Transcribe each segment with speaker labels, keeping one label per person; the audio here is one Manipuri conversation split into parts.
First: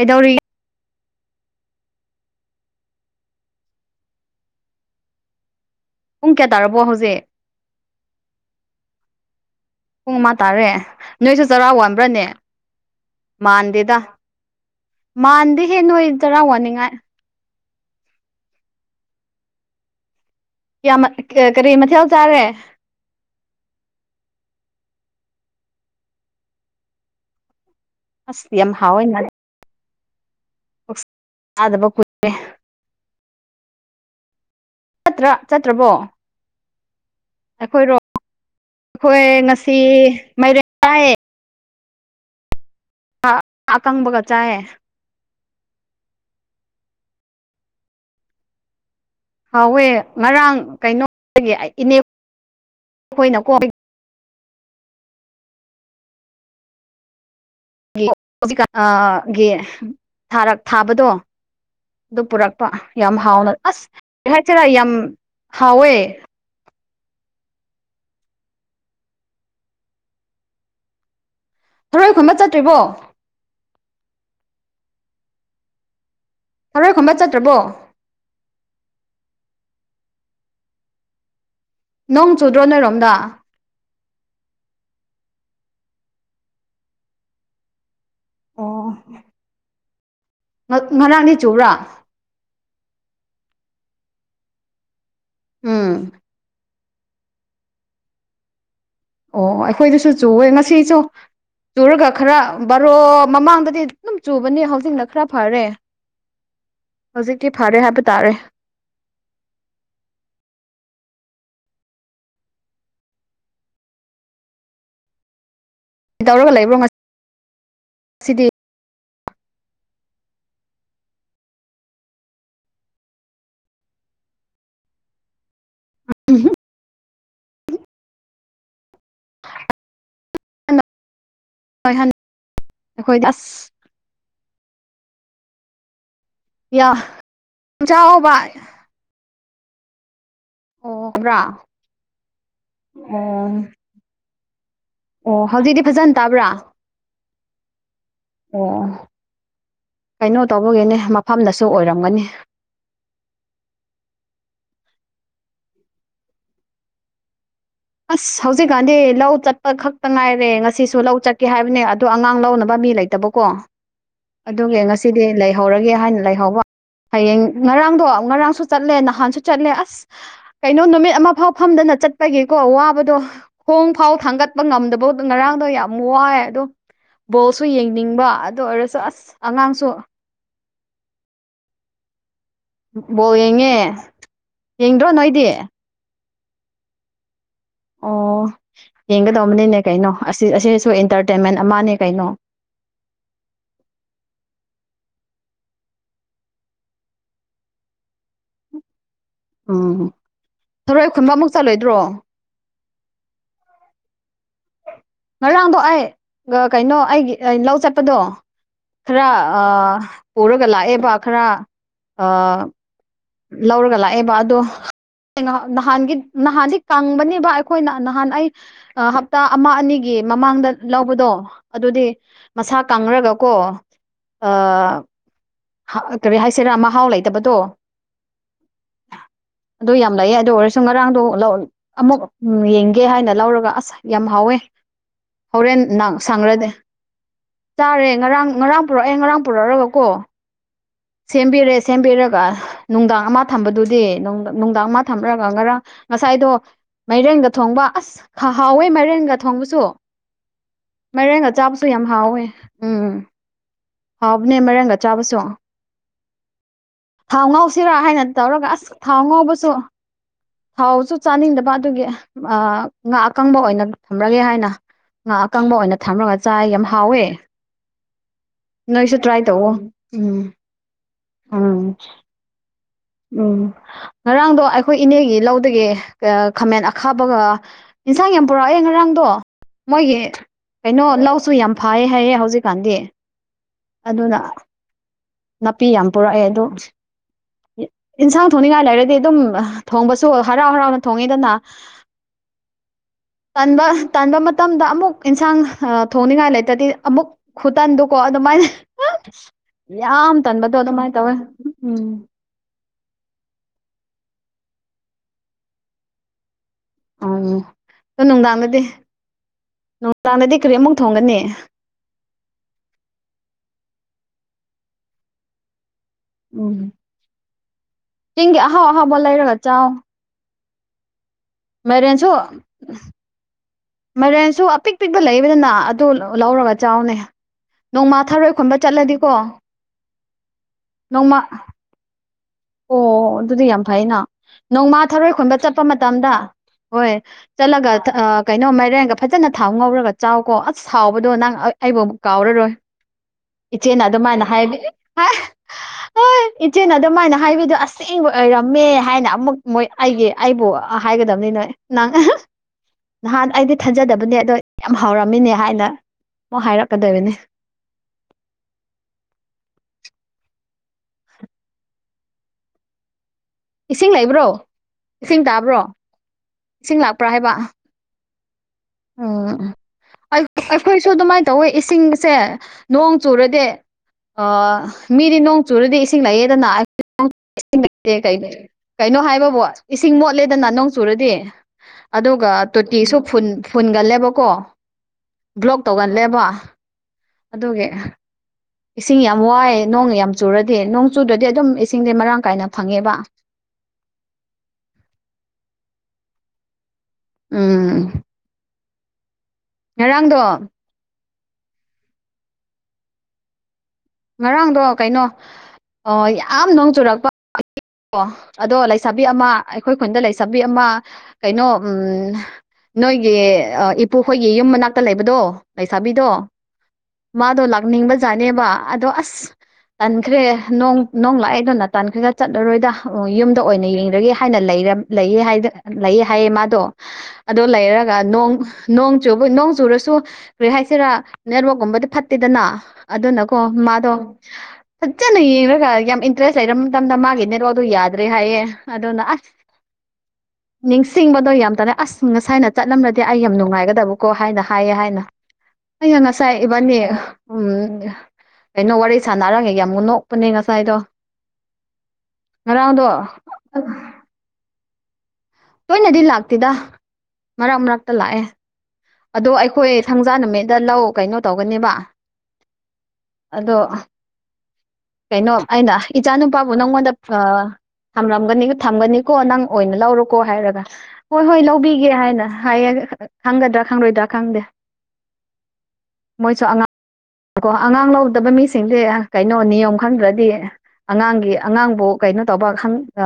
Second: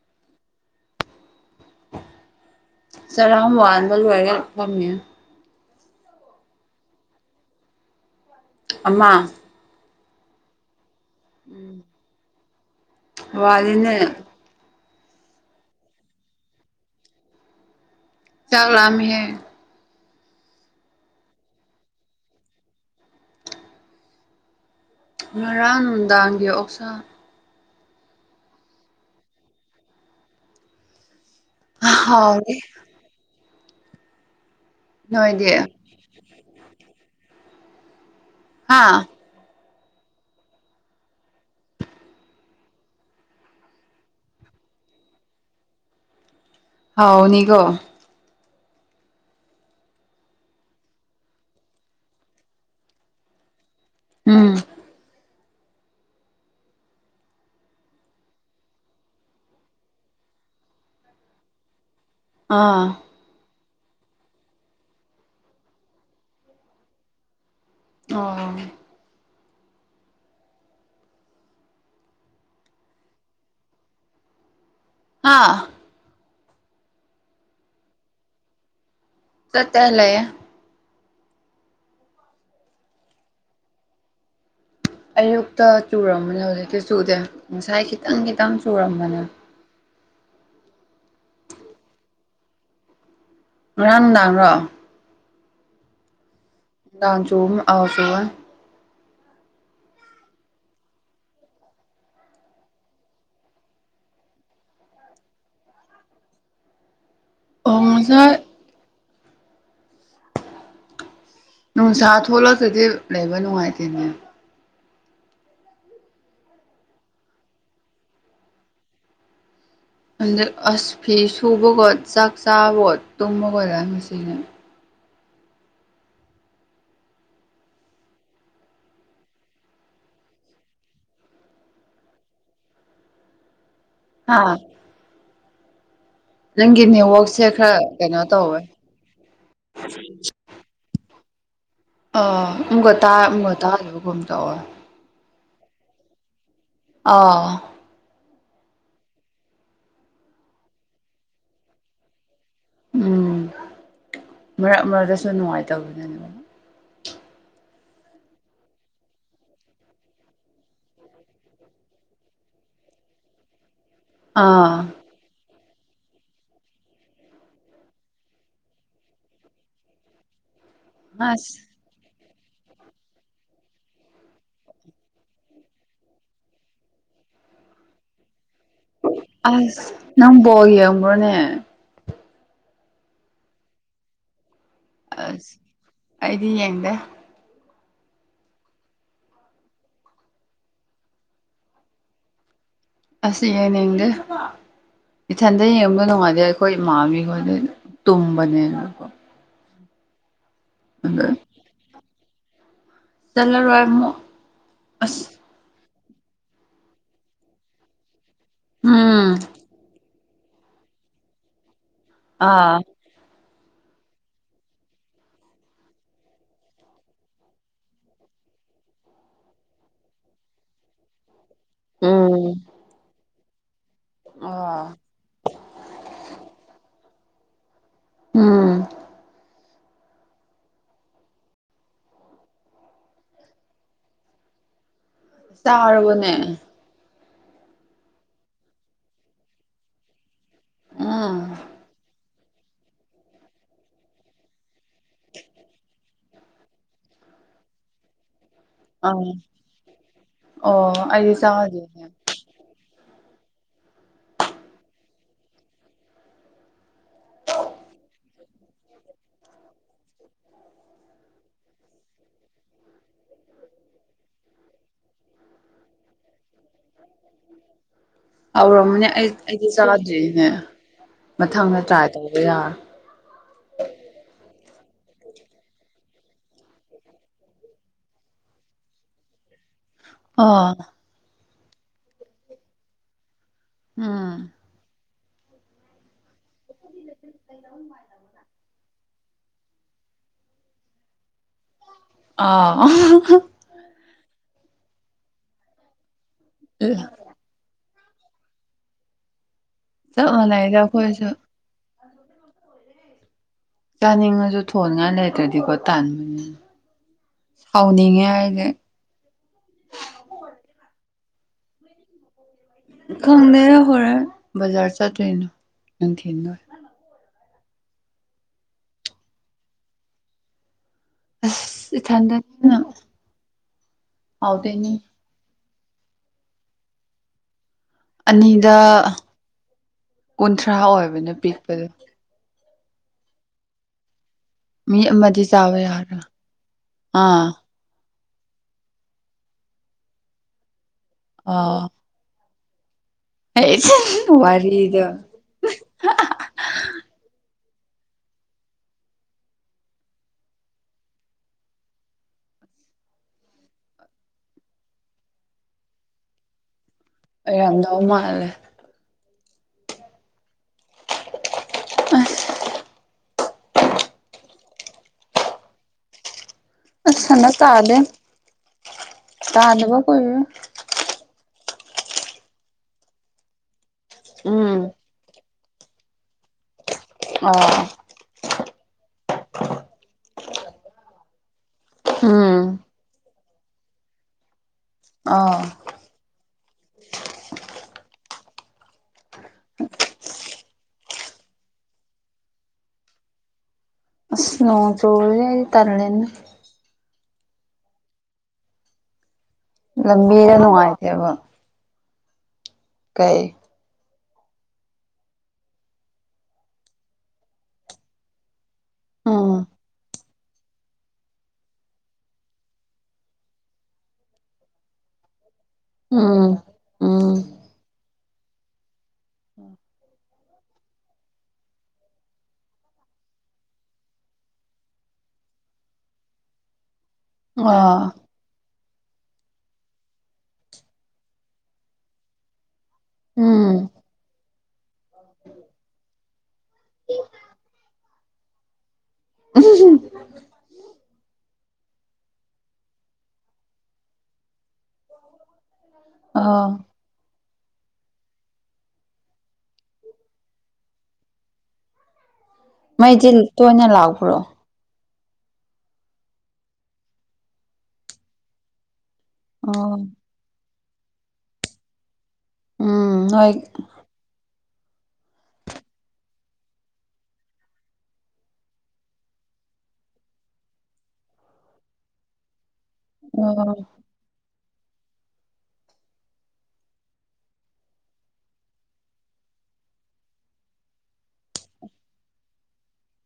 Speaker 1: ꯀꯩꯗꯧꯔꯤ
Speaker 2: ꯆꯔꯥ ꯋꯥꯟꯕ ꯂꯣꯏꯔꯦ ꯐꯝꯃꯤꯌꯦ
Speaker 1: ꯄꯨꯡ ꯀ꯭ꯌꯥ ꯇꯥꯔꯕꯣ ꯍꯧꯖꯤꯛ
Speaker 2: ꯑꯃ
Speaker 1: ꯄꯨꯡ ꯑꯃ ꯇꯥꯔꯦ ꯅꯣꯏꯁꯨ ꯆꯔꯥ ꯋꯥꯟꯕ꯭ꯔꯅꯦ
Speaker 2: ꯋꯥꯠꯂꯤꯅꯦ
Speaker 1: ꯃꯥꯟꯗꯦꯗ ꯃꯥꯟꯗꯦ ꯍꯦ ꯅꯣꯏ ꯆꯔꯥ ꯋꯥꯅꯤꯡꯉꯥꯏ
Speaker 2: ꯆꯥꯛ ꯂꯥꯃꯤ ꯍꯦ
Speaker 1: ꯀ꯭ꯌꯥꯃ ꯀꯔꯤ ꯃꯊꯦꯜ ꯆꯥꯔꯦ
Speaker 2: ꯉꯔꯥꯡ ꯅꯨꯡꯗꯥꯡꯒꯤ ꯑꯣꯛꯁꯥ
Speaker 1: ꯑꯁ ꯌꯥꯝ ꯍꯥꯎꯋꯦꯅ ꯎꯁ ꯆꯥꯗꯕ ꯀꯨꯏ
Speaker 2: ꯍꯥꯎꯋꯦ
Speaker 1: ꯆꯠꯇ꯭ꯔꯥ
Speaker 2: ꯅꯣꯏꯗꯤ
Speaker 1: ꯆꯠꯇ꯭ꯔꯕꯣ ꯑꯩꯈꯣꯏꯔꯣ
Speaker 2: ꯍꯥ
Speaker 1: ꯑꯩꯈꯣꯏ ꯉꯁ ꯏ ꯃꯩꯔꯦ ꯑ ꯑꯀꯪꯕꯒ ꯆꯥꯏꯌꯦ
Speaker 2: ꯍꯥꯎꯅꯤꯒꯣ
Speaker 1: ꯍꯥꯎꯋꯦ ꯉꯔꯥꯡ ꯀꯩꯅꯣ ꯒꯤ ꯏꯅꯦ ꯈꯣꯏꯅ ꯀꯣꯏ
Speaker 2: ꯎꯝ
Speaker 1: ꯀꯣ ꯍꯧꯖꯤꯛꯀꯥꯟ ꯑ ꯒꯦ ꯊꯔꯥꯛ ꯊꯥꯕꯗꯣ ꯑꯗꯨ ꯄꯨꯔꯛꯄ
Speaker 2: ꯑꯥ
Speaker 1: ꯌꯥꯝ ꯍꯥꯎꯅ ꯑꯁ ꯀꯩ ꯍꯥꯏꯁꯤꯔꯥ ꯌꯥꯝ ꯍꯥꯎꯋꯦ
Speaker 2: ꯑꯣ
Speaker 1: ꯊꯔꯣꯏ ꯈꯨꯟꯕ ꯆꯠꯇ꯭ꯔꯤꯕꯣ
Speaker 2: ꯑꯥ
Speaker 1: ꯊꯔꯣꯏ ꯈꯣꯝꯕ ꯆꯠꯇ꯭ꯔꯕꯣ
Speaker 2: ꯆꯠꯇꯦ ꯂꯩꯌꯦ
Speaker 1: ꯅꯣꯡ ꯆꯨꯗ꯭ꯔꯣ ꯅꯣꯏꯔꯣꯝꯗ
Speaker 2: ꯑꯌꯨꯛꯇ ꯆꯨꯔꯝꯕꯅꯦ ꯍꯧꯖꯤꯛꯇꯤ ꯆꯨꯗꯦ ꯉꯁꯥꯏ ꯈꯤꯇꯪ ꯈꯤꯇꯪ ꯆꯨꯔꯝꯕꯅꯦ
Speaker 1: ꯉꯛ ꯉꯔꯥꯡꯗꯤ ꯆꯨꯕ꯭ꯔꯥ
Speaker 2: ꯉꯔꯥꯡ ꯅꯨꯡꯗꯥꯥꯡꯔꯣ
Speaker 1: ꯎꯝ
Speaker 2: ꯅꯨꯡꯗꯥꯡ ꯆꯨꯕ꯭ꯔ ꯑꯧ‌ ꯆꯨꯕꯅꯦ
Speaker 1: ꯑꯣ ꯑꯩꯈꯣꯏꯗꯁꯨ ꯆꯨꯋꯦ ꯉꯁꯤꯁꯨ ꯆꯨꯔꯒ ꯈꯔ ꯕꯥꯔꯣ ꯃꯃꯥꯡꯗꯗꯤ ꯑꯗꯨꯝ ꯆꯨꯕꯅꯤ ꯍꯧꯖꯤꯛꯅ ꯈꯔ ꯐꯔꯦ
Speaker 2: [inaudible]
Speaker 1: ꯍꯧꯖꯤꯛꯇꯤ
Speaker 2: ꯑꯣ
Speaker 1: ꯐꯔꯦ ꯍꯥꯏꯕ
Speaker 2: ꯉꯁꯥꯏ
Speaker 1: ꯇꯥꯔꯦ
Speaker 2: ꯅꯨꯡꯁꯥ ꯊꯣꯛꯂꯛꯇꯗꯤ ꯂꯩꯕ ꯅꯨꯡꯉꯥꯏꯇꯦꯅꯦ
Speaker 1: ꯀꯩ ꯇꯧꯔꯒ ꯂꯩꯕ꯭ꯔꯣ ꯉ ꯁꯤꯗꯤ
Speaker 2: ꯑꯟꯗꯛ ꯑꯁ ꯐꯤꯁꯨꯕꯒ ꯆꯥꯛ ꯆꯥꯕꯒ ꯇꯨꯝꯃꯒ ꯂꯩꯌꯦ ꯉꯁꯤꯅꯦ
Speaker 1: ꯎꯝ ꯍꯨꯝ ꯍꯣꯏ ꯍꯟ ꯑꯩꯈꯣꯏꯗꯤ ꯑꯁ
Speaker 2: ꯍꯥꯥ ꯅꯪꯒꯤ
Speaker 1: ꯌꯥ
Speaker 2: ꯅꯦꯠꯋꯥꯔꯛꯁꯦ ꯈꯔ ꯀꯩꯅꯣ
Speaker 1: ꯆꯥꯎꯕ
Speaker 2: ꯇꯧꯋꯦ
Speaker 1: ꯑꯣꯕ꯭ꯔꯥ
Speaker 2: ꯑ ꯑꯃꯨꯒ ꯇ ꯑꯃꯨꯛꯒ ꯇꯥꯗꯕꯒꯨꯝ ꯇꯧꯋꯦ
Speaker 1: ꯑꯣ ꯍꯧꯖꯤꯛꯇꯤ ꯐꯖꯅ ꯇꯥꯕ꯭ꯔꯥ
Speaker 2: ꯑꯧ
Speaker 1: ꯑꯣ ꯀꯩꯅꯣ ꯇꯧꯕꯒꯤꯅꯦ ꯃꯐꯝꯅꯁꯨ ꯑꯣꯏꯔꯝꯒꯅꯤ
Speaker 2: ꯎꯝ ꯃꯔꯛ ꯃꯔꯛꯇꯁꯨ ꯅꯨꯡꯉꯥꯏꯇꯕꯗꯨꯅꯦꯕ
Speaker 1: ꯑꯁ ꯍꯧꯖꯤꯛꯀꯥꯟꯗꯤ ꯂꯧ ꯆꯠꯄ ꯈꯛꯇ ꯉꯥꯏꯔꯦ ꯉꯁꯤꯁꯨ ꯂꯧ ꯆꯠꯀꯦ ꯍꯥꯏꯕꯅꯦ ꯑꯗꯨ ꯑꯉꯥꯡ ꯂꯧꯅꯕ ꯃꯤ ꯂꯩ ꯇꯕꯀꯣ
Speaker 2: [inaudible]
Speaker 1: ꯑꯗꯨꯒꯤ ꯉꯁꯤꯗꯤ ꯂꯩꯍꯧꯔꯒꯦ ꯍꯥꯏꯅ ꯂꯩꯍꯧꯕ ꯍꯌꯦꯡ ꯉꯔꯥꯡꯗꯣ ꯉꯔꯥꯡꯁꯨ ꯆꯠꯂꯦ ꯅꯍꯥꯟꯁꯨ ꯆꯠꯂꯦ ꯑꯁ ꯀꯩꯅꯣ ꯅꯨꯃꯤꯠ ꯑꯃ ꯐꯥꯎ
Speaker 2: ꯑꯁ
Speaker 1: ꯐꯝꯗꯅ ꯆꯠꯄꯒꯤ ꯀꯣ ꯋꯥꯕꯗꯣ ꯈꯣꯡ ꯐꯥꯎ ꯊꯥꯡꯒꯠꯄ ꯉꯝꯗꯕꯣ ꯉꯔꯥꯡꯗꯣ ꯌꯥꯝ ꯋꯥꯌꯦ ꯑꯗꯣ ꯕꯣꯜꯁꯨ ꯌꯦꯡꯅꯤꯡꯕ ꯑꯗꯨ ꯑꯣꯏꯔ
Speaker 2: ꯑꯁ ꯅꯪ ꯕꯣꯜ ꯌꯦꯡꯕ꯭ꯔꯣꯅꯦ
Speaker 1: ꯕꯣꯜ ꯌꯦꯡꯉꯦ ꯌꯦꯡꯗ꯭ꯔꯣ ꯅꯣꯏꯗꯤ
Speaker 2: ꯑꯁ ꯑꯩꯗꯤ ꯌꯦꯡꯗꯦ
Speaker 1: ꯑꯣ ꯌꯦꯡꯒꯗꯧꯕꯅꯤꯅꯦ ꯀꯩꯅꯣ ꯑꯁꯤ ꯑꯁꯤꯁꯨ ꯏꯟꯇꯔꯇꯦꯟꯃꯦꯟ ꯑꯃꯅꯦ ꯀꯩꯅꯣ
Speaker 2: ꯑꯁ ꯌꯦꯡꯅꯤꯡꯗꯦ ꯏꯊꯟꯗ ꯌꯦꯡꯕ ꯅꯨꯡꯉꯥꯏꯇꯦ ꯑꯩꯈꯣꯏ ꯃꯥꯝꯃꯤ ꯈꯣꯏꯗꯩ ꯇꯨꯝꯕꯅꯤꯅꯀꯣ
Speaker 1: ꯎꯝ ꯊꯔꯣꯏ ꯈꯨꯟꯕ ꯑꯃꯨꯛ ꯆꯠꯂꯣꯏꯗ꯭ꯔꯣ
Speaker 2: ꯆꯠꯂꯔꯣꯏ ꯑꯃꯨꯛ ꯑꯁ
Speaker 1: ꯉꯔꯥꯡꯗꯣ ꯑꯩꯒ ꯀꯩꯅꯣ ꯑꯩꯒꯤ ꯑꯥ ꯂꯧ ꯆꯠꯄꯗꯣ ꯈꯔ
Speaker 2: ꯎꯝ
Speaker 1: ꯑꯥ ꯄꯨꯔꯒ ꯂꯥꯛꯑꯦꯕ ꯈꯔ ꯑꯥ ꯂꯧꯔꯒ ꯂꯥꯛꯑꯦꯕ ꯑꯗꯣ ꯅꯍꯥꯟꯒꯤ ꯅꯍꯥꯟꯗꯤ ꯀꯪꯕꯅꯤꯕ ꯑꯩꯈꯣꯏꯅ ꯅꯍꯥꯟ ꯑꯩ ꯑꯥ ꯍꯞꯇꯥ ꯑꯃ ꯑꯅꯤꯒꯤ ꯃꯃꯥꯡꯗ ꯂꯧꯕꯗꯣ ꯑꯗꯨꯗꯤ
Speaker 2: ꯎꯝ
Speaker 1: ꯃꯁꯥ ꯀꯪꯔꯒꯀꯣ ꯑꯥ
Speaker 2: ꯑꯣ
Speaker 1: ꯍꯥ ꯀꯔꯤ ꯍꯥꯏꯁꯤꯔꯥ ꯃꯍꯥꯎ ꯂꯩꯇꯕꯗꯣ
Speaker 2: ꯎꯝ
Speaker 1: ꯑꯗꯨ ꯌꯥꯝ ꯂꯩꯌꯦ ꯑꯗꯨ ꯑꯣꯏꯔꯁꯨ ꯉꯔꯥꯡꯗꯣ ꯂꯧ ꯑꯃꯨꯛ ꯎꯝ ꯌꯦꯡꯒꯦ ꯍꯥꯏꯅ ꯂꯧꯔꯒ ꯑꯁ ꯌꯥꯝ ꯍꯥꯎꯋꯦ ꯍꯣꯔꯦꯟ ꯅꯪ
Speaker 2: ꯆꯥꯔꯕꯅꯦ
Speaker 1: ꯁꯪꯔꯗꯤ ꯆꯥꯔꯦ ꯉꯔꯥꯡ ꯉꯔꯥꯡ ꯄꯨꯔꯛꯑꯦ ꯉꯔꯥꯡ ꯄꯨꯔꯛꯑꯒꯀꯣ
Speaker 2: ꯎꯝ
Speaker 1: ꯁꯦꯝꯕꯤꯔꯦ ꯁꯦꯝꯕꯤꯔꯒ ꯅꯨꯡꯗꯥꯡ ꯑꯃ ꯊꯝꯕꯗꯨꯗꯤ ꯅꯨꯡꯗꯥꯡ ꯑꯃ ꯊꯝꯔꯒ ꯉꯔꯥꯡ ꯁꯥꯏꯗꯣ ꯃꯩꯔꯦꯡꯒ ꯊꯣꯡꯕ ꯑꯁ ꯍꯥ ꯍꯥꯎꯋꯦ
Speaker 2: ꯑꯪ
Speaker 1: ꯃꯥꯏꯔꯦꯟꯒ ꯊꯣꯡꯕꯁꯨ
Speaker 2: ꯑꯣ ꯑꯩꯗꯤ
Speaker 1: ꯃꯥꯏꯔꯦꯟꯒ ꯆꯥꯕꯁꯨ ꯌꯥꯝ
Speaker 2: ꯆꯥꯗ꯭ꯔꯤꯅꯦ
Speaker 1: ꯍꯥꯎꯋꯦ ꯎꯝ ꯍꯥꯎꯕꯅꯦ ꯃꯥꯏꯔꯦꯟꯒ ꯆꯥꯕꯁꯨ ꯊꯥꯎ ꯉꯧꯁꯤꯔ ꯍꯥꯏꯅ ꯇꯧꯔꯒ ꯑꯁ ꯊꯥꯎ ꯉꯧꯕꯁꯨ ꯊꯥꯎꯁꯨ ꯆꯥꯅꯤꯡꯗꯕ ꯑꯗꯨꯒꯤ ꯑꯥ ꯉꯥ ꯑꯀꯪꯕ ꯑꯣꯏꯅ ꯊꯝꯔꯒꯦ ꯍꯥꯏꯅ ꯉꯥ ꯑꯀꯪꯕ ꯑꯣꯏꯅ ꯊꯝꯔꯒ ꯆꯥꯏ ꯌꯥꯝ ꯍꯥꯎꯋꯦ
Speaker 2: ꯍꯥꯎꯔꯝꯃꯅꯤ
Speaker 1: ꯅꯣꯏꯁꯨ
Speaker 2: ꯑꯩ
Speaker 1: ꯇ꯭ꯔꯥꯏ
Speaker 2: ꯑꯩꯗꯤ
Speaker 1: ꯇꯧꯋꯣ
Speaker 2: ꯆꯥꯗ꯭ꯔꯤꯅꯦ
Speaker 1: ꯎꯝ
Speaker 2: ꯃꯊꯪꯗ
Speaker 1: ꯎꯝ
Speaker 2: ꯇ꯭ꯔꯥꯏ ꯇꯧꯕ ꯌꯥ
Speaker 1: ꯎꯝ ꯉꯔꯥꯡꯗꯣ ꯑꯩꯈꯣꯏ ꯏꯅꯦꯒꯤ ꯂꯧꯗꯒꯤ ꯑꯥ ꯈꯥꯃꯦꯟ ꯑꯈꯥꯕꯒ ꯏꯟꯁꯥꯡ ꯌꯥꯝ ꯄꯨꯔꯛꯑꯦ ꯉꯔꯥꯡꯗꯣ ꯃꯣꯏꯒꯤ
Speaker 2: ꯑꯣ
Speaker 1: ꯀꯩꯅꯣ ꯂꯧꯁꯨ ꯌꯥꯝ ꯐꯩ ꯍꯥꯏꯌꯦ ꯍꯧꯖꯤꯛꯀꯥꯟꯗꯤ ꯑꯗꯨꯅ
Speaker 2: ꯎꯝ
Speaker 1: ꯅꯥꯄꯤ ꯌꯥꯝ ꯄꯨꯔꯛꯑꯦ ꯑꯗꯣ ꯏꯟꯁꯥꯡ ꯊꯣꯡꯅꯤꯡꯉꯥꯏ ꯂꯩꯔꯗꯤ ꯑꯗꯨꯝ ꯊꯣꯡꯕꯁꯨ ꯍꯔꯥꯎ ꯍꯔꯥꯎꯅ ꯊꯣꯡꯉꯦꯗꯅ
Speaker 2: [unintelligible]
Speaker 1: ꯇꯟꯕ ꯇꯟꯕ ꯃꯇꯝꯗ ꯑꯃꯨꯛ ꯏꯟꯁꯥꯡ ꯊꯣꯡꯅꯤꯡꯉꯥꯏ ꯂꯩꯇꯗꯤ ꯑꯃꯨꯛ ꯈꯨꯇꯟꯗꯨꯀꯣ ꯑꯗꯨꯃꯥꯏꯅ
Speaker 2: ꯆꯞ
Speaker 1: ꯌꯥꯝ ꯇꯟꯕꯗꯣ
Speaker 2: ꯃꯥꯟꯅꯩꯗ
Speaker 1: ꯑꯗꯨꯃꯥꯏꯅ
Speaker 2: ꯑꯩꯈꯣꯏꯁꯨ
Speaker 1: ꯇꯧꯋꯦ ꯎꯝ
Speaker 2: ꯆꯥꯅꯤꯡꯉꯁꯨ ꯊꯣꯟꯅꯤꯉꯥꯏ ꯂꯩꯇ꯭ꯔꯗꯤꯀꯣ ꯇꯟꯕꯅꯤ
Speaker 1: ꯑꯣ ꯅꯨꯡꯗꯥꯡꯗꯗꯤ ꯅꯨꯡꯗꯥꯡꯗꯗꯤ ꯀꯔꯤ ꯑꯃꯨꯛ ꯊꯣꯡꯒꯅꯤ
Speaker 2: ꯈꯪꯗꯦꯗ ꯍꯣꯔꯦꯟ ꯕꯖꯥꯔ ꯆꯠꯇꯣꯏꯅꯤ ꯅꯨꯡꯊꯤꯟ
Speaker 1: ꯆꯤꯡꯒꯤ ꯑꯍꯥꯎ ꯑꯍꯥꯎꯕ ꯂꯩꯔꯒ ꯆꯥꯎ
Speaker 2: ꯑꯁ
Speaker 1: ꯃꯥꯏꯔꯦꯟꯁꯨ
Speaker 2: ꯏꯊꯟꯗꯅꯤꯅ
Speaker 1: ꯃꯥꯏꯔꯦꯟꯁꯨ
Speaker 2: ꯍꯥꯎꯗꯣꯏꯅꯤ
Speaker 1: ꯑꯄꯤꯛ ꯄꯤꯛꯄ ꯂꯩꯕꯅꯤꯅ ꯑꯗꯨ ꯂꯧꯔꯒ ꯆꯥꯎꯅꯦ ꯅꯣꯡꯃꯥ ꯊꯥꯔꯣꯏ
Speaker 2: ꯑꯅꯤꯗ
Speaker 1: ꯈꯟꯕ ꯆꯠꯂꯗꯤꯀꯣ
Speaker 2: ꯀꯨꯟꯊ꯭ꯔꯥ ꯑꯣꯏꯕꯅꯦ
Speaker 1: ꯅꯣꯡꯃꯥ
Speaker 2: ꯄꯤꯛꯄꯗꯣ
Speaker 1: ꯑꯣ ꯑꯗꯨꯗꯤ ꯌꯥꯝ ꯐꯩꯅ ꯅꯣꯡꯃꯥ
Speaker 2: ꯃꯤ
Speaker 1: ꯊꯔꯣꯏ
Speaker 2: ꯑꯃꯗꯤ
Speaker 1: ꯈꯨꯟꯕ
Speaker 2: ꯆꯥꯕ
Speaker 1: ꯆꯠꯄ
Speaker 2: ꯌꯥꯔꯣꯏ
Speaker 1: ꯃꯇꯝꯗ ꯍꯣꯏ
Speaker 2: ꯑꯥ
Speaker 1: ꯆꯠꯂꯒ ꯑꯥ ꯀꯩꯅꯣ ꯃꯥꯏꯔꯦꯟꯒ ꯐꯖꯅ ꯊꯥꯎ ꯉꯧꯔꯒ ꯆꯥꯎꯀꯣ ꯑꯁ ꯍꯥꯎꯕꯗꯣ ꯅꯪ
Speaker 2: ꯑꯣ
Speaker 1: ꯑꯩꯕꯨ ꯑꯃꯨꯛ ꯀꯥꯎꯔꯔꯣꯏ
Speaker 2: ꯑꯩ
Speaker 1: ꯏꯆꯦꯅ ꯑꯗꯨꯃꯥꯏꯅ ꯍꯥꯏꯕꯤ
Speaker 2: ꯋꯥꯔꯤꯗꯣ
Speaker 1: ꯍꯥꯏ ꯏꯆꯦꯅ ꯑꯗꯨꯃꯥꯏꯅ ꯍꯥꯏꯕꯤꯗꯣ ꯑꯁꯦꯡꯕ ꯑꯣꯏꯔꯝꯃꯦ ꯍꯥꯏꯅ ꯑꯃꯨꯛ ꯃꯣꯏ ꯑꯩꯒꯤ ꯑꯩꯕꯨ ꯍꯥꯏꯒꯗꯕꯅꯤ ꯅꯣꯏ ꯅꯪ ꯅꯍꯥꯟ ꯑꯩꯗꯤ ꯊꯖꯗꯕꯅꯦ ꯑꯗꯣ ꯌꯥꯝ ꯍꯥꯎꯔꯝꯃꯤꯅꯦ ꯍꯥꯏꯅ ꯑꯃꯛ ꯍꯥꯏꯔꯛꯀꯗꯣꯏꯕꯅꯤ
Speaker 2: ꯑꯣꯏꯔꯝꯗꯧ ꯃꯥꯜꯂꯦ ꯑꯁ
Speaker 1: ꯏꯁꯤꯡ ꯂꯩꯕ꯭ꯔꯣ ꯏꯁꯤꯡ ꯇꯥꯕ꯭ꯔꯣ ꯏꯁꯤꯡ
Speaker 2: ꯑꯁ
Speaker 1: ꯂꯥꯛꯄ꯭ꯔꯥ ꯍꯥꯏꯕ
Speaker 2: ꯍꯟꯗꯛ ꯇꯥꯗꯦ
Speaker 1: ꯑꯣ
Speaker 2: ꯇꯥꯗꯕ
Speaker 1: ꯑꯩ
Speaker 2: ꯀꯨꯏꯔꯦ
Speaker 1: ꯑꯩꯈꯣꯏꯁꯨ ꯗꯨꯃꯥꯏ ꯇꯧꯋꯦ ꯏꯁꯤꯡꯁꯦ ꯅꯣꯡ ꯆꯨꯔꯗꯤ ꯑꯥ
Speaker 2: ꯎꯝ
Speaker 1: ꯃꯤꯗꯤ ꯅꯣꯡ ꯆꯨꯔꯗꯤ ꯏꯁꯤꯡ ꯂꯩꯌꯦꯗꯅꯥ
Speaker 2: ꯑꯥ
Speaker 1: [unintelligible] ꯀꯩꯅꯣ ꯍꯥꯏꯕꯕꯣ ꯏꯁꯤꯡ ꯃꯣꯠꯂꯦꯗꯅ ꯅꯣꯡ ꯆꯨꯔꯗꯤ ꯑꯗꯨꯒ
Speaker 2: ꯎꯝ
Speaker 1: ꯇꯣꯇꯤꯁꯨ ꯐꯨꯟ ꯐꯨꯟꯒꯜꯂꯦꯕꯀꯣ
Speaker 2: ꯑꯥ
Speaker 1: ꯕ꯭ꯂꯣꯛ ꯇꯧꯒꯜꯂꯦꯕ ꯑꯗꯨꯒꯤ ꯏꯁꯤꯡ ꯌꯥꯝ ꯋꯥꯏꯌꯦ ꯅꯣꯡ ꯌꯥꯝ ꯆꯨꯔꯗꯤ ꯅꯣꯡ ꯆꯨꯗ꯭ꯔꯗꯤ ꯑꯗꯨꯝ ꯏꯁꯤꯡꯖꯦ ꯃꯔꯥꯡ ꯀꯥꯏꯅ ꯐꯪꯉꯦꯕ
Speaker 2: ꯑꯁ ꯅꯣꯡ ꯆꯨꯔꯗꯤ ꯑꯩꯗꯤ ꯇꯜꯂꯦꯅꯦ
Speaker 1: ꯎꯝ ꯉꯔꯥꯡꯗꯣ
Speaker 2: ꯂꯝꯕꯤꯗ ꯅꯨꯡꯉꯥꯏꯇꯦꯕ ꯀꯩ
Speaker 1: ꯉꯔꯥꯡꯗꯣ ꯀꯩꯅꯣ ꯑꯥ ꯌꯥꯝ ꯅꯣꯡ ꯆꯨꯔꯛꯄ ꯑꯗꯣ ꯂꯩꯁꯥꯕꯤ ꯑꯃ
Speaker 2: ꯎꯝ
Speaker 1: ꯑꯩꯈꯣꯏ ꯈꯨꯟꯗ ꯂꯩ ꯁꯥꯕꯤ ꯑꯃ ꯀꯩꯅꯣ ꯎꯝ ꯅꯣꯏꯒꯤ ꯑ ꯏꯄꯨꯈꯣꯏꯒꯤ ꯌꯨꯝ ꯃꯅꯥꯛꯇ ꯂꯩꯕꯗꯣ ꯂꯩꯁꯥꯕꯤꯗꯣ
Speaker 2: ꯎꯝ ꯎꯝ
Speaker 1: ꯃꯥꯗꯣ ꯂꯥꯛꯅꯤꯡꯕꯖꯥꯠꯅꯦꯕ ꯑꯗꯣ ꯑꯁ
Speaker 2: [unintelligible]
Speaker 1: ꯇꯟꯈ꯭ꯔꯦ ꯅꯣꯡ ꯅꯣꯡ ꯂꯥꯛꯑ ꯗꯨꯅ ꯇꯟꯈ꯭ꯔꯒ ꯆꯠꯂꯔꯣꯏꯗ ꯑꯣ ꯌꯨꯝꯗ ꯑꯣꯏꯅ ꯌꯦꯡꯔꯒꯦ ꯍꯥꯏꯅ ꯂꯩꯔꯝ ꯂꯩꯌꯦ ꯍꯥꯏꯗ ꯂꯩꯌꯦ ꯍꯥꯏꯌꯦ ꯃꯥꯗꯣ
Speaker 2: [inaudible]
Speaker 1: ꯑꯗꯣ ꯂꯩꯔꯒ ꯅꯣꯡ ꯅꯣꯡ ꯆꯨꯕ ꯅꯣꯡ ꯆꯨꯔꯁꯨ ꯀꯔꯤ ꯍꯥꯏꯁꯤꯔꯥ ꯅꯦꯠꯋꯛꯀꯨꯝꯕꯗꯤ ꯐꯠꯇꯦꯗꯅ ꯑ ꯀꯣ
Speaker 2: ꯎꯝ
Speaker 1: ꯃꯥꯗꯣ ꯐꯖꯅ ꯌꯦꯡꯔꯒ ꯌꯥꯝ ꯏꯟꯇꯔꯦꯁ ꯂꯩꯔ ꯃꯇꯝꯗ ꯃꯥꯒꯤ ꯅꯦꯠꯋꯥꯛ ꯇꯣ ꯌꯥ ꯗ꯭ꯔꯦ ꯍꯥꯏꯌꯦ ꯑꯗꯨꯅ ꯑꯁ ꯅꯤꯡꯁ ꯆꯤꯡꯕꯗꯣ ꯌꯥꯝ ꯇꯧꯅꯦ ꯑꯁ ꯉꯁꯥꯏꯅ ꯆꯠꯂꯝꯔꯗꯤ ꯑꯩ ꯌꯥꯝ ꯅꯨꯡꯉꯥꯏꯒꯗꯕꯀꯣ ꯍꯥꯏꯅ ꯍꯥꯏꯌꯦ ꯍꯥꯏ ꯅ ꯑꯩꯅ ꯉꯁꯥꯏ
Speaker 2: ꯑꯥ
Speaker 1: ꯏꯕꯥꯅꯤ ꯎꯝ ꯀꯩꯅꯣ ꯋꯥꯔꯤ ꯁꯥꯟꯅꯔꯒ ꯌꯥꯝ ꯅꯣꯛꯄꯅꯦ ꯉꯁꯥꯏꯗꯣ ꯉꯔꯥꯡꯗꯣ
Speaker 2: ꯃꯩꯗꯤ ꯇꯣꯏꯅ ꯂꯥꯛꯄ꯭ꯔꯣ
Speaker 1: ꯇꯣꯏꯅꯗꯤ ꯂꯥꯛꯇꯦꯗ ꯃꯔꯛ ꯃꯔꯛꯇ ꯂꯥꯛꯑꯦ ꯑꯗꯣ ꯑꯩꯈꯣꯏ
Speaker 2: ꯑꯣ
Speaker 1: ꯊꯥꯡꯖ ꯅꯨꯃꯤꯠꯗ ꯂꯧ ꯀꯩꯅꯣ ꯇꯧꯒꯅꯤꯕ
Speaker 2: ꯎꯝ ꯅꯣꯏ
Speaker 1: ꯑꯗꯣ ꯀꯩꯅꯣ ꯑꯩꯅ ꯏꯆꯥ ꯅꯨꯄꯥꯕꯨ ꯅꯉꯣꯟꯗ ꯑ ꯊꯝꯔꯝꯒꯅꯤ ꯊꯝꯒꯅꯤꯀꯣ ꯅꯪ ꯑꯣꯏꯅ ꯂꯧꯔꯣꯀꯣ ꯍꯥꯏꯔꯒ ꯍꯣꯏ ꯍꯣꯏ ꯂꯧꯕꯤꯒꯦ ꯍꯥꯏꯅ ꯍꯥꯏꯌꯦ
Speaker 2: ꯑꯣ
Speaker 1: ꯈꯪꯒꯗ꯭ꯔꯥ ꯈꯪꯪꯂꯣꯏꯗ꯭ꯔꯥ ꯈꯪꯗꯦ ꯃꯣꯏꯁꯨ ꯑꯉꯥꯡ ꯀꯣ ꯑꯉꯥꯡ ꯂꯧꯗꯕ ꯃꯤꯁꯤꯡꯗꯤ ꯀꯩꯅꯣ ꯅꯤꯌꯣꯝ ꯈꯪꯗ꯭ꯔꯗꯤ ꯑꯉꯥꯡꯒꯤ ꯑꯉꯥꯡꯕꯨ ꯀꯩꯅꯣ ꯇꯧꯕ ꯈꯪ ꯑ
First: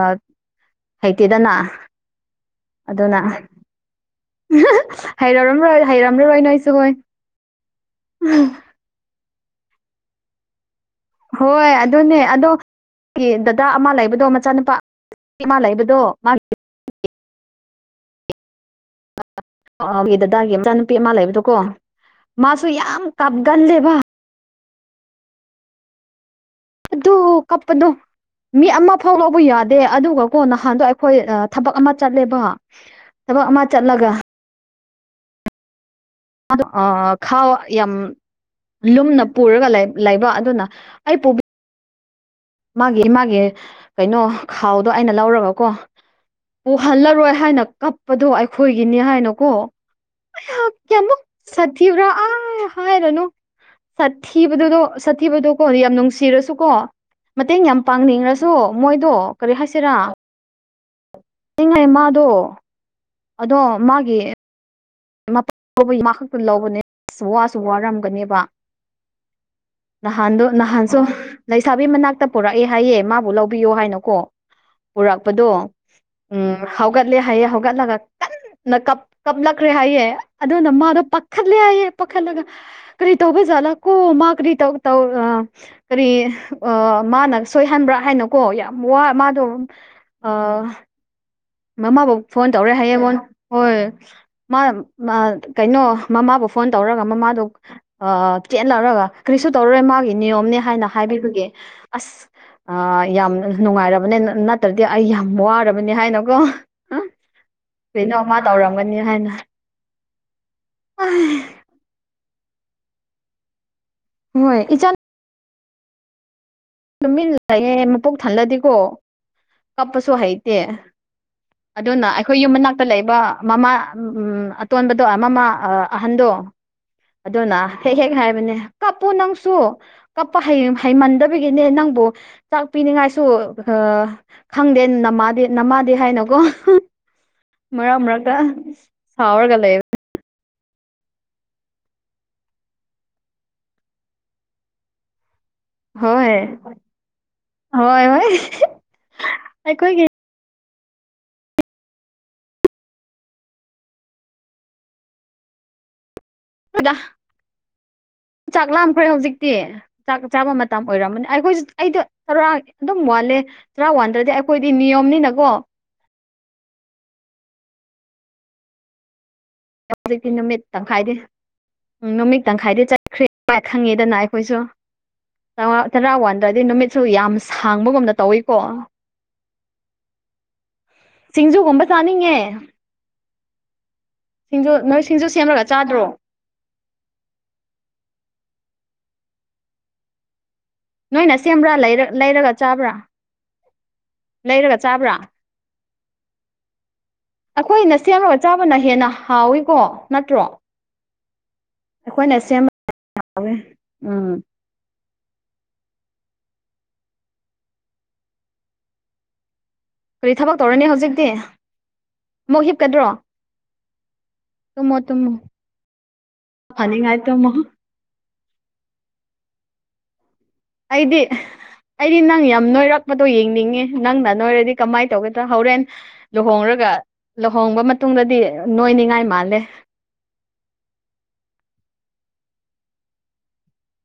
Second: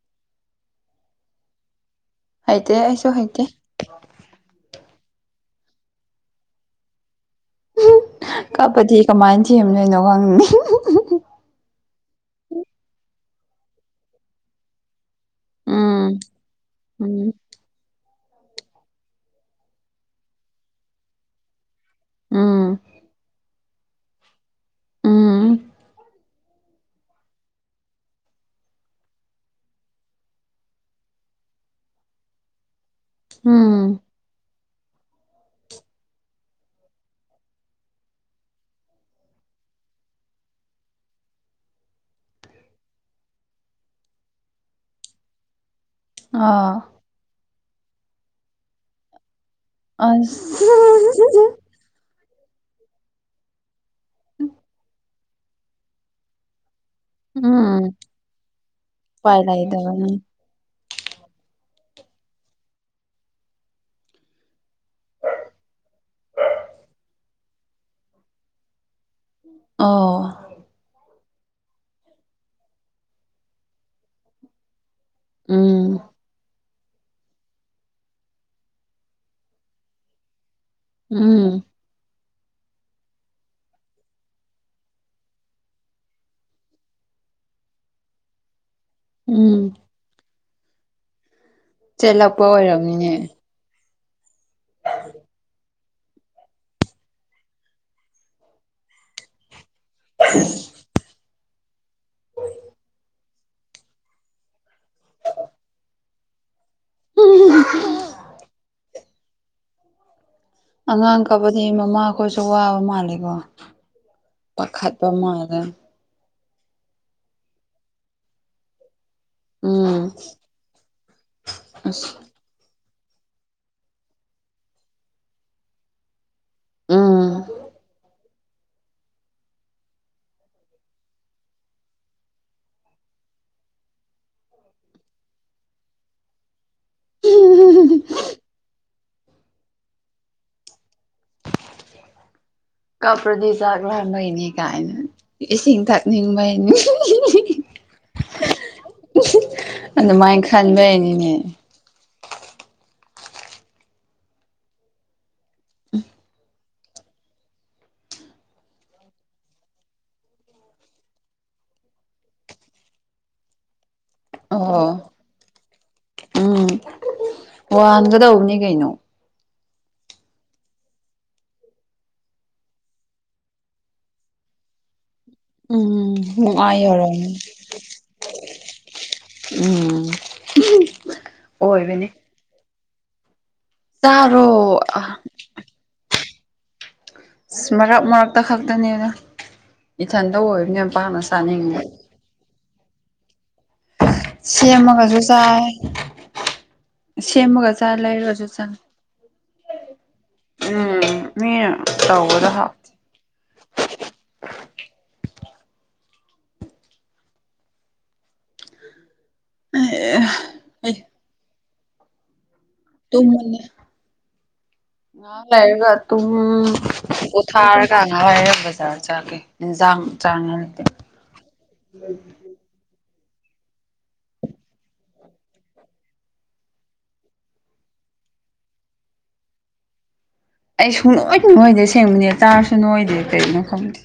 Speaker 1: ꯍꯩꯇꯦꯗꯅꯥ
Speaker 2: ꯍꯩꯇꯦ ꯑꯩꯁꯨ
Speaker 1: ꯑꯗꯨꯅ
Speaker 2: ꯍꯩꯇꯦ
Speaker 1: [unintelligible] ꯍꯩꯔꯔꯝꯔꯣꯏ ꯍꯩꯔꯝꯔꯔꯣꯏ ꯅꯣꯏ ꯁꯨ ꯍꯣꯏ
Speaker 2: ꯀꯞꯄꯗꯤ ꯀꯃꯥꯏ ꯊꯦꯝꯗꯨꯏꯅꯣ ꯈꯪ
Speaker 1: ꯍꯣꯏ ꯑꯗꯨꯅꯦ ꯑꯗꯣ ꯀꯤ ꯗꯗꯥ ꯑꯃ ꯂꯩꯕꯗꯣ ꯃꯆꯥꯅꯨꯄꯥ ꯄꯤ ꯑꯃ ꯂꯩꯕꯗꯣ
Speaker 2: ꯎꯝ
Speaker 1: ꯃꯥꯒꯤ
Speaker 2: ꯎꯝ
Speaker 1: ꯑꯥ ꯒꯤ ꯗꯗꯥꯒꯤ ꯃꯆꯥꯅꯨꯄꯤ ꯑꯃ ꯂꯩꯕꯗꯨꯀꯣ ꯃꯥꯁꯨ
Speaker 2: ꯎꯝ
Speaker 1: ꯌꯥꯝ ꯀꯞꯒꯜꯂꯦꯕ
Speaker 2: ꯎꯝ
Speaker 1: ꯗꯨ ꯀꯞꯄꯗꯣ ꯃꯤ ꯑꯃ ꯐꯥꯎ ꯂꯧꯕ ꯌꯥꯗꯦ ꯑꯗꯨꯒꯀꯣ ꯅꯍꯥꯟꯗꯣ ꯑꯩꯈꯣꯏ ꯑ ꯊꯕꯛ ꯑꯃ ꯆꯠꯂꯦꯕ ꯊꯕꯛ ꯑꯃ
Speaker 2: ꯎꯝ
Speaker 1: ꯆꯠꯂꯒ ꯑꯗꯨ ꯑꯥ ꯈꯥꯎ ꯌꯥꯝ ꯂꯨꯝꯅ ꯄꯨꯔꯒ ꯂꯩ ꯂꯩꯕ ꯑꯗꯨꯅ ꯑꯩ ꯄꯨ ꯃꯥꯒꯤ ꯃꯥꯒꯤ ꯀꯩꯅꯣ ꯈꯥꯎꯗꯣ ꯑꯩꯅ ꯂꯧꯔꯒꯀꯣ
Speaker 2: ꯑꯥ
Speaker 1: ꯄꯨꯍꯜꯂꯔꯣꯏ ꯍꯥꯏꯅ ꯀꯞꯄꯗꯣ ꯑꯩꯈꯣꯏꯒꯤꯅꯤ ꯍꯥꯏꯅꯀꯣ
Speaker 2: ꯑꯁ
Speaker 1: ꯊꯤꯕ꯭ꯔꯥ ꯑꯥ ꯍꯥꯏꯔꯅꯨ ꯁꯥꯊꯤꯕꯗꯨꯗꯣ ꯁꯥꯊꯤꯕꯗꯣ ꯀꯣ ꯌꯥꯝ ꯅꯨꯡꯁꯤꯔꯁꯨ ꯀꯣ ꯃꯇꯦꯡ ꯌꯥꯝ
Speaker 2: ꯎꯄꯥꯏ
Speaker 1: ꯄꯥꯡꯅꯤꯡꯔꯁꯨ ꯃꯣꯏꯗꯣ ꯀꯔꯤ ꯍꯥꯏꯁꯤꯔꯥ
Speaker 2: ꯂꯩꯇꯕꯅꯤ
Speaker 1: ꯏꯪ ꯂꯦ ꯃꯥꯗꯣ ꯑꯗꯣ ꯃꯥꯒꯤ ꯇꯧꯕꯒꯤ ꯃꯥꯈꯛꯇ ꯂꯧꯕꯅꯦ ꯑꯁ ꯋꯥꯁꯨ ꯋꯥꯔꯝꯒꯅꯦꯕ ꯅꯍꯥꯟꯗꯣ
Speaker 2: ꯑꯣ
Speaker 1: ꯅꯍꯥꯟꯁꯨ ꯂꯩꯁꯥꯕꯤ ꯃꯅꯥꯛꯇ ꯄꯨꯔꯛꯑꯦ ꯍꯥꯏꯌꯦ ꯃꯥꯕꯨ ꯂꯧꯕꯤꯌꯣ ꯍꯥꯏꯅꯀꯣ ꯄꯨꯔꯛꯄꯗꯣ
Speaker 2: ꯎꯝ
Speaker 1: ꯎꯝ ꯍꯧꯒꯠꯂꯦ ꯍꯥꯏꯌꯦ ꯍꯧꯒꯠꯂꯒ ꯀꯟꯅ ꯀꯞ ꯀꯞꯂꯛꯈ꯭ꯔꯦ ꯍꯥꯏꯌꯦ ꯑꯗꯨꯅ ꯃꯥꯗꯣ ꯄꯥꯈꯠ ꯂꯦ
Speaker 2: ꯎꯝ
Speaker 1: ꯍꯥꯢꯌꯦ ꯄꯥꯈꯠꯂꯒ ꯀ꯭ꯔꯤ ꯇꯧꯕ ꯖꯥꯠꯂ ꯀꯣ ꯃꯥ ꯀ꯭ꯔꯤ ꯇꯧ ꯇꯧ ꯑꯥ ꯀꯔꯤ ꯑꯥ ꯃꯥꯅ ꯁꯣꯏꯍꯟꯕ꯭ꯔꯥ ꯍꯥꯏꯅ ꯀꯣ ꯌꯥꯝ ꯋꯥ ꯃꯥꯗꯣ
Speaker 2: ꯎꯝ
Speaker 1: ꯑꯥ ꯃꯃꯥꯕꯣꯛ
Speaker 2: ꯆꯦꯜꯂꯛꯄ
Speaker 1: ꯐꯣꯟ ꯇꯧꯔꯛꯑꯦ ꯍꯥꯏꯌꯦ ꯃꯉꯣꯟ
Speaker 2: ꯑꯣꯏꯔꯝꯅꯤꯅꯦ
Speaker 1: ꯍꯣꯏ ꯃꯥ ꯃꯥ ꯀꯩꯅꯣ ꯃꯃꯥꯕꯨ ꯐꯣꯟ ꯇꯧꯔꯒ ꯃꯃꯥꯗꯣ ꯑꯥ ꯆꯦꯟꯂꯔꯒ ꯀ꯭ꯔꯤꯁꯨ ꯇꯧꯔꯔꯣꯏ ꯃꯥꯒꯤ ꯅꯤꯌꯣꯝꯅꯦ ꯍꯥꯏꯅ ꯍꯥꯏꯕꯤꯕꯒꯤ ꯑꯁ ꯑꯥ ꯌꯥꯝ ꯅꯨꯡꯉꯥꯏꯔꯕꯅꯦ ꯅꯠ ꯅꯠꯇ꯭ꯔꯗꯤ ꯑꯩ ꯌꯥꯝ ꯋꯥꯔꯕꯅꯦ ꯍꯥꯏꯅ ꯔꯣ ꯀꯩꯅꯣꯃ ꯇꯧꯔꯝꯒꯅꯤ ꯍꯥꯏꯅ
Speaker 2: ꯑꯉꯥꯡ ꯀꯞꯄꯗꯤ ꯃꯃꯥꯈꯣꯏꯁꯨ ꯋꯥꯕ ꯃꯥꯜꯂꯦꯀꯣ
Speaker 1: ꯍꯣꯏ
Speaker 2: ꯄꯥꯈꯠ
Speaker 1: ꯏꯆꯥꯅ
Speaker 2: ꯄꯥ ꯃꯥꯜꯂꯦ
Speaker 1: ꯇꯨꯃꯤꯟ ꯂꯩꯌꯦ ꯃꯄꯨꯛ ꯊꯜꯂꯗꯤꯀꯣ ꯀꯞꯄꯁꯨ
Speaker 2: ꯎꯝ
Speaker 1: ꯍꯩꯇꯦ ꯑꯗꯨꯅ ꯑꯈꯣꯏ ꯌꯨꯝ ꯃꯅꯥꯛꯇ ꯂꯩꯕ ꯃꯃꯥ ꯎꯝ ꯑꯇꯣꯟꯕꯗꯣ ꯃꯃꯥ ꯑꯥ ꯑꯍꯟꯗꯣ
Speaker 2: ꯎꯝ
Speaker 1: ꯑꯗꯨꯅ ꯍꯦꯛ ꯍꯦꯛ ꯍꯥꯏꯕꯅꯦ ꯀꯞꯄꯣ ꯅꯪꯁꯨ ꯀꯞꯄ ꯍꯩ ꯍꯩꯃꯟꯗꯕ ꯒꯤꯅꯦ ꯅꯪꯕꯨ ꯆꯥꯛ ꯄꯤꯅꯤꯡꯉꯥꯏꯁꯨ ꯑꯥ ꯈꯪꯗꯦ ꯅꯃꯥꯗꯤ ꯅꯃꯥꯗꯤ ꯍꯥꯏꯅꯀꯣ ꯃꯔꯛ ꯃꯔꯛꯇ ꯁꯥꯔꯎꯒ ꯂꯩ
Speaker 2: ꯀꯞꯄꯗꯤ ꯆꯥꯛ ꯂꯥꯝꯕꯩꯅꯩ ꯀꯥꯏꯅ ꯏꯁꯤꯡ
Speaker 1: ꯍꯣꯏ
Speaker 2: ꯊꯛꯅꯤꯡꯕꯩꯅꯤ
Speaker 1: ꯍꯣꯏ ꯍꯣꯏ ꯑꯩꯈꯣꯏꯒꯤ
Speaker 2: ꯑꯗꯨꯃꯥꯏ ꯈꯟꯕꯩꯅꯤꯅꯦ ꯎꯝ
Speaker 1: ꯍꯣꯏꯗ ꯆꯥꯛ ꯂꯥꯝꯈ꯭ꯔꯦ ꯍꯧꯖꯤꯛꯇꯤ ꯆꯥꯛ ꯆꯥꯕ ꯃꯇꯝ ꯑꯣꯏꯔꯝꯃꯅꯤ ꯑꯩꯈꯣꯏꯁꯨ ꯑꯩꯗꯣ ꯆꯔꯥ ꯑꯗꯨꯝ ꯋꯥꯟꯂꯦ ꯆꯔꯥ ꯋꯥꯟꯗ꯭ꯔꯗꯤ ꯑꯩꯈꯣꯏꯗꯤ
Speaker 2: ꯑꯣ
Speaker 1: ꯅꯤꯌꯣꯝꯅꯤꯅꯀꯣ
Speaker 2: ꯎꯝ ꯋꯥꯟꯒꯗꯧꯕꯅꯤ ꯀꯩꯅꯣ
Speaker 1: ꯍꯧꯖꯤꯛꯇꯤ ꯅꯨꯃꯤꯠ ꯇꯪꯈꯥꯏꯗꯤ ꯎꯝ ꯅꯨꯃꯤꯠ ꯇꯪꯈꯥꯏꯗꯤ ꯆꯠꯈ꯭ꯔꯦ ꯈꯪꯉꯦꯗꯅ ꯑꯩꯈꯣꯏꯁꯨ ꯆ ꯋꯥ ꯆꯔꯥ
Speaker 2: ꯎꯝ
Speaker 1: ꯋꯥꯟꯗ꯭ꯔꯗꯤ
Speaker 2: ꯅꯨꯡꯉꯥꯏ
Speaker 1: ꯅꯨꯃꯤꯠꯁꯨ ꯌꯥꯝ
Speaker 2: ꯌꯧꯔꯝꯅꯤ
Speaker 1: ꯁꯥꯡꯕꯒꯨꯝꯅ ꯇꯧꯋꯤꯀꯣ
Speaker 2: ꯎꯝ
Speaker 1: ꯁꯤꯡꯖꯨꯒꯨꯝꯕ
Speaker 2: ꯑꯣꯏꯕꯅꯤ
Speaker 1: ꯆꯥꯅꯤꯡꯉꯦ ꯁꯤꯡꯖꯨ
Speaker 2: ꯆꯥꯔꯣ
Speaker 1: ꯅꯣꯏ ꯁꯤꯡꯖꯨ ꯁꯦꯝꯂꯒ ꯆꯥꯗ꯭ꯔꯣ
Speaker 2: ꯑꯁ ꯃꯔꯛ ꯃꯔꯛꯇ ꯈꯛꯇꯅꯦꯗ ꯏꯊꯟꯇ ꯑꯣꯏꯕꯅꯦꯕ
Speaker 1: ꯅꯣꯏꯅ ꯁꯦꯝꯕ꯭ꯔꯥ ꯂꯩꯔ ꯂꯩꯔꯒ ꯆꯥꯕ꯭ꯔꯥ ꯂꯩꯔꯒ ꯆꯥꯕ꯭ꯔꯥ
Speaker 2: ꯁꯦꯝꯃꯒꯁꯨ ꯆꯥꯏ ꯁꯦꯝꯃꯒ ꯆꯥꯏ
Speaker 1: ꯑꯈꯣꯏꯅ ꯁꯦꯝꯔꯒ
Speaker 2: ꯂꯩꯔꯁꯨ ꯆꯥꯏ
Speaker 1: ꯆꯥꯕꯅ ꯍꯦꯟꯅ ꯍꯥꯎꯋꯤꯀꯣ ꯅꯠꯇ꯭ꯔꯣ
Speaker 2: ꯎ ꯃꯤ
Speaker 1: ꯑꯩꯈꯣꯏꯅ ꯁꯦꯝꯕ [unintelligible] ꯍꯥꯎꯋꯦ ꯎꯝ ꯀ꯭ꯔꯤ ꯊꯕꯛ ꯇꯧꯔꯅꯤ
Speaker 2: ꯑꯩ
Speaker 1: ꯍꯧꯖꯤꯛꯇꯤ ꯃꯨꯛ ꯍꯤꯞꯀꯗ꯭ꯔꯣ ꯇꯨꯝꯃꯣ ꯇꯨꯝꯃꯣ
Speaker 2: ꯉꯍꯥꯛ ꯂꯩꯔꯒ ꯇꯨꯝ
Speaker 1: ꯐꯅꯤꯡꯉꯥꯏ ꯇꯨꯝꯃꯣ
Speaker 2: ꯄꯣꯊꯥꯔ ꯇꯥꯔꯥꯉꯥ [unintelligible] ꯆꯥꯒꯦ ꯌꯦꯟꯁꯥꯡ ꯆꯥ [unintelligible]
Speaker 1: ꯑꯩꯗꯤ ꯑꯩꯗꯤ ꯅꯪ ꯌꯥꯝ ꯅꯣꯏꯔꯛ ꯄꯗꯣ ꯌꯦꯡꯅꯤꯡꯉꯦ ꯅꯪꯅ ꯅꯣꯏꯔꯗꯤ ꯀꯃꯥꯏꯅ ꯇꯧꯒꯗ꯭ꯔꯥ ꯍꯣꯔꯦꯟ ꯂꯨꯍꯣꯡꯔꯒ ꯂꯨꯍꯣꯡꯕ ꯃꯇꯨꯡꯗꯗꯤ ꯅꯣꯏꯅꯤꯡꯉꯥꯏ ꯃꯥꯜꯂꯦ
Speaker 2: ꯑꯩ ꯁꯨꯡꯅꯣꯏꯕꯨ ꯅꯣꯏꯗꯦ ꯁꯦꯡꯕꯅꯦ ꯆꯥꯔꯁꯨ ꯅꯣꯏꯗꯦ ꯀꯔꯤꯒꯤꯅꯣ ꯈꯪꯗꯦ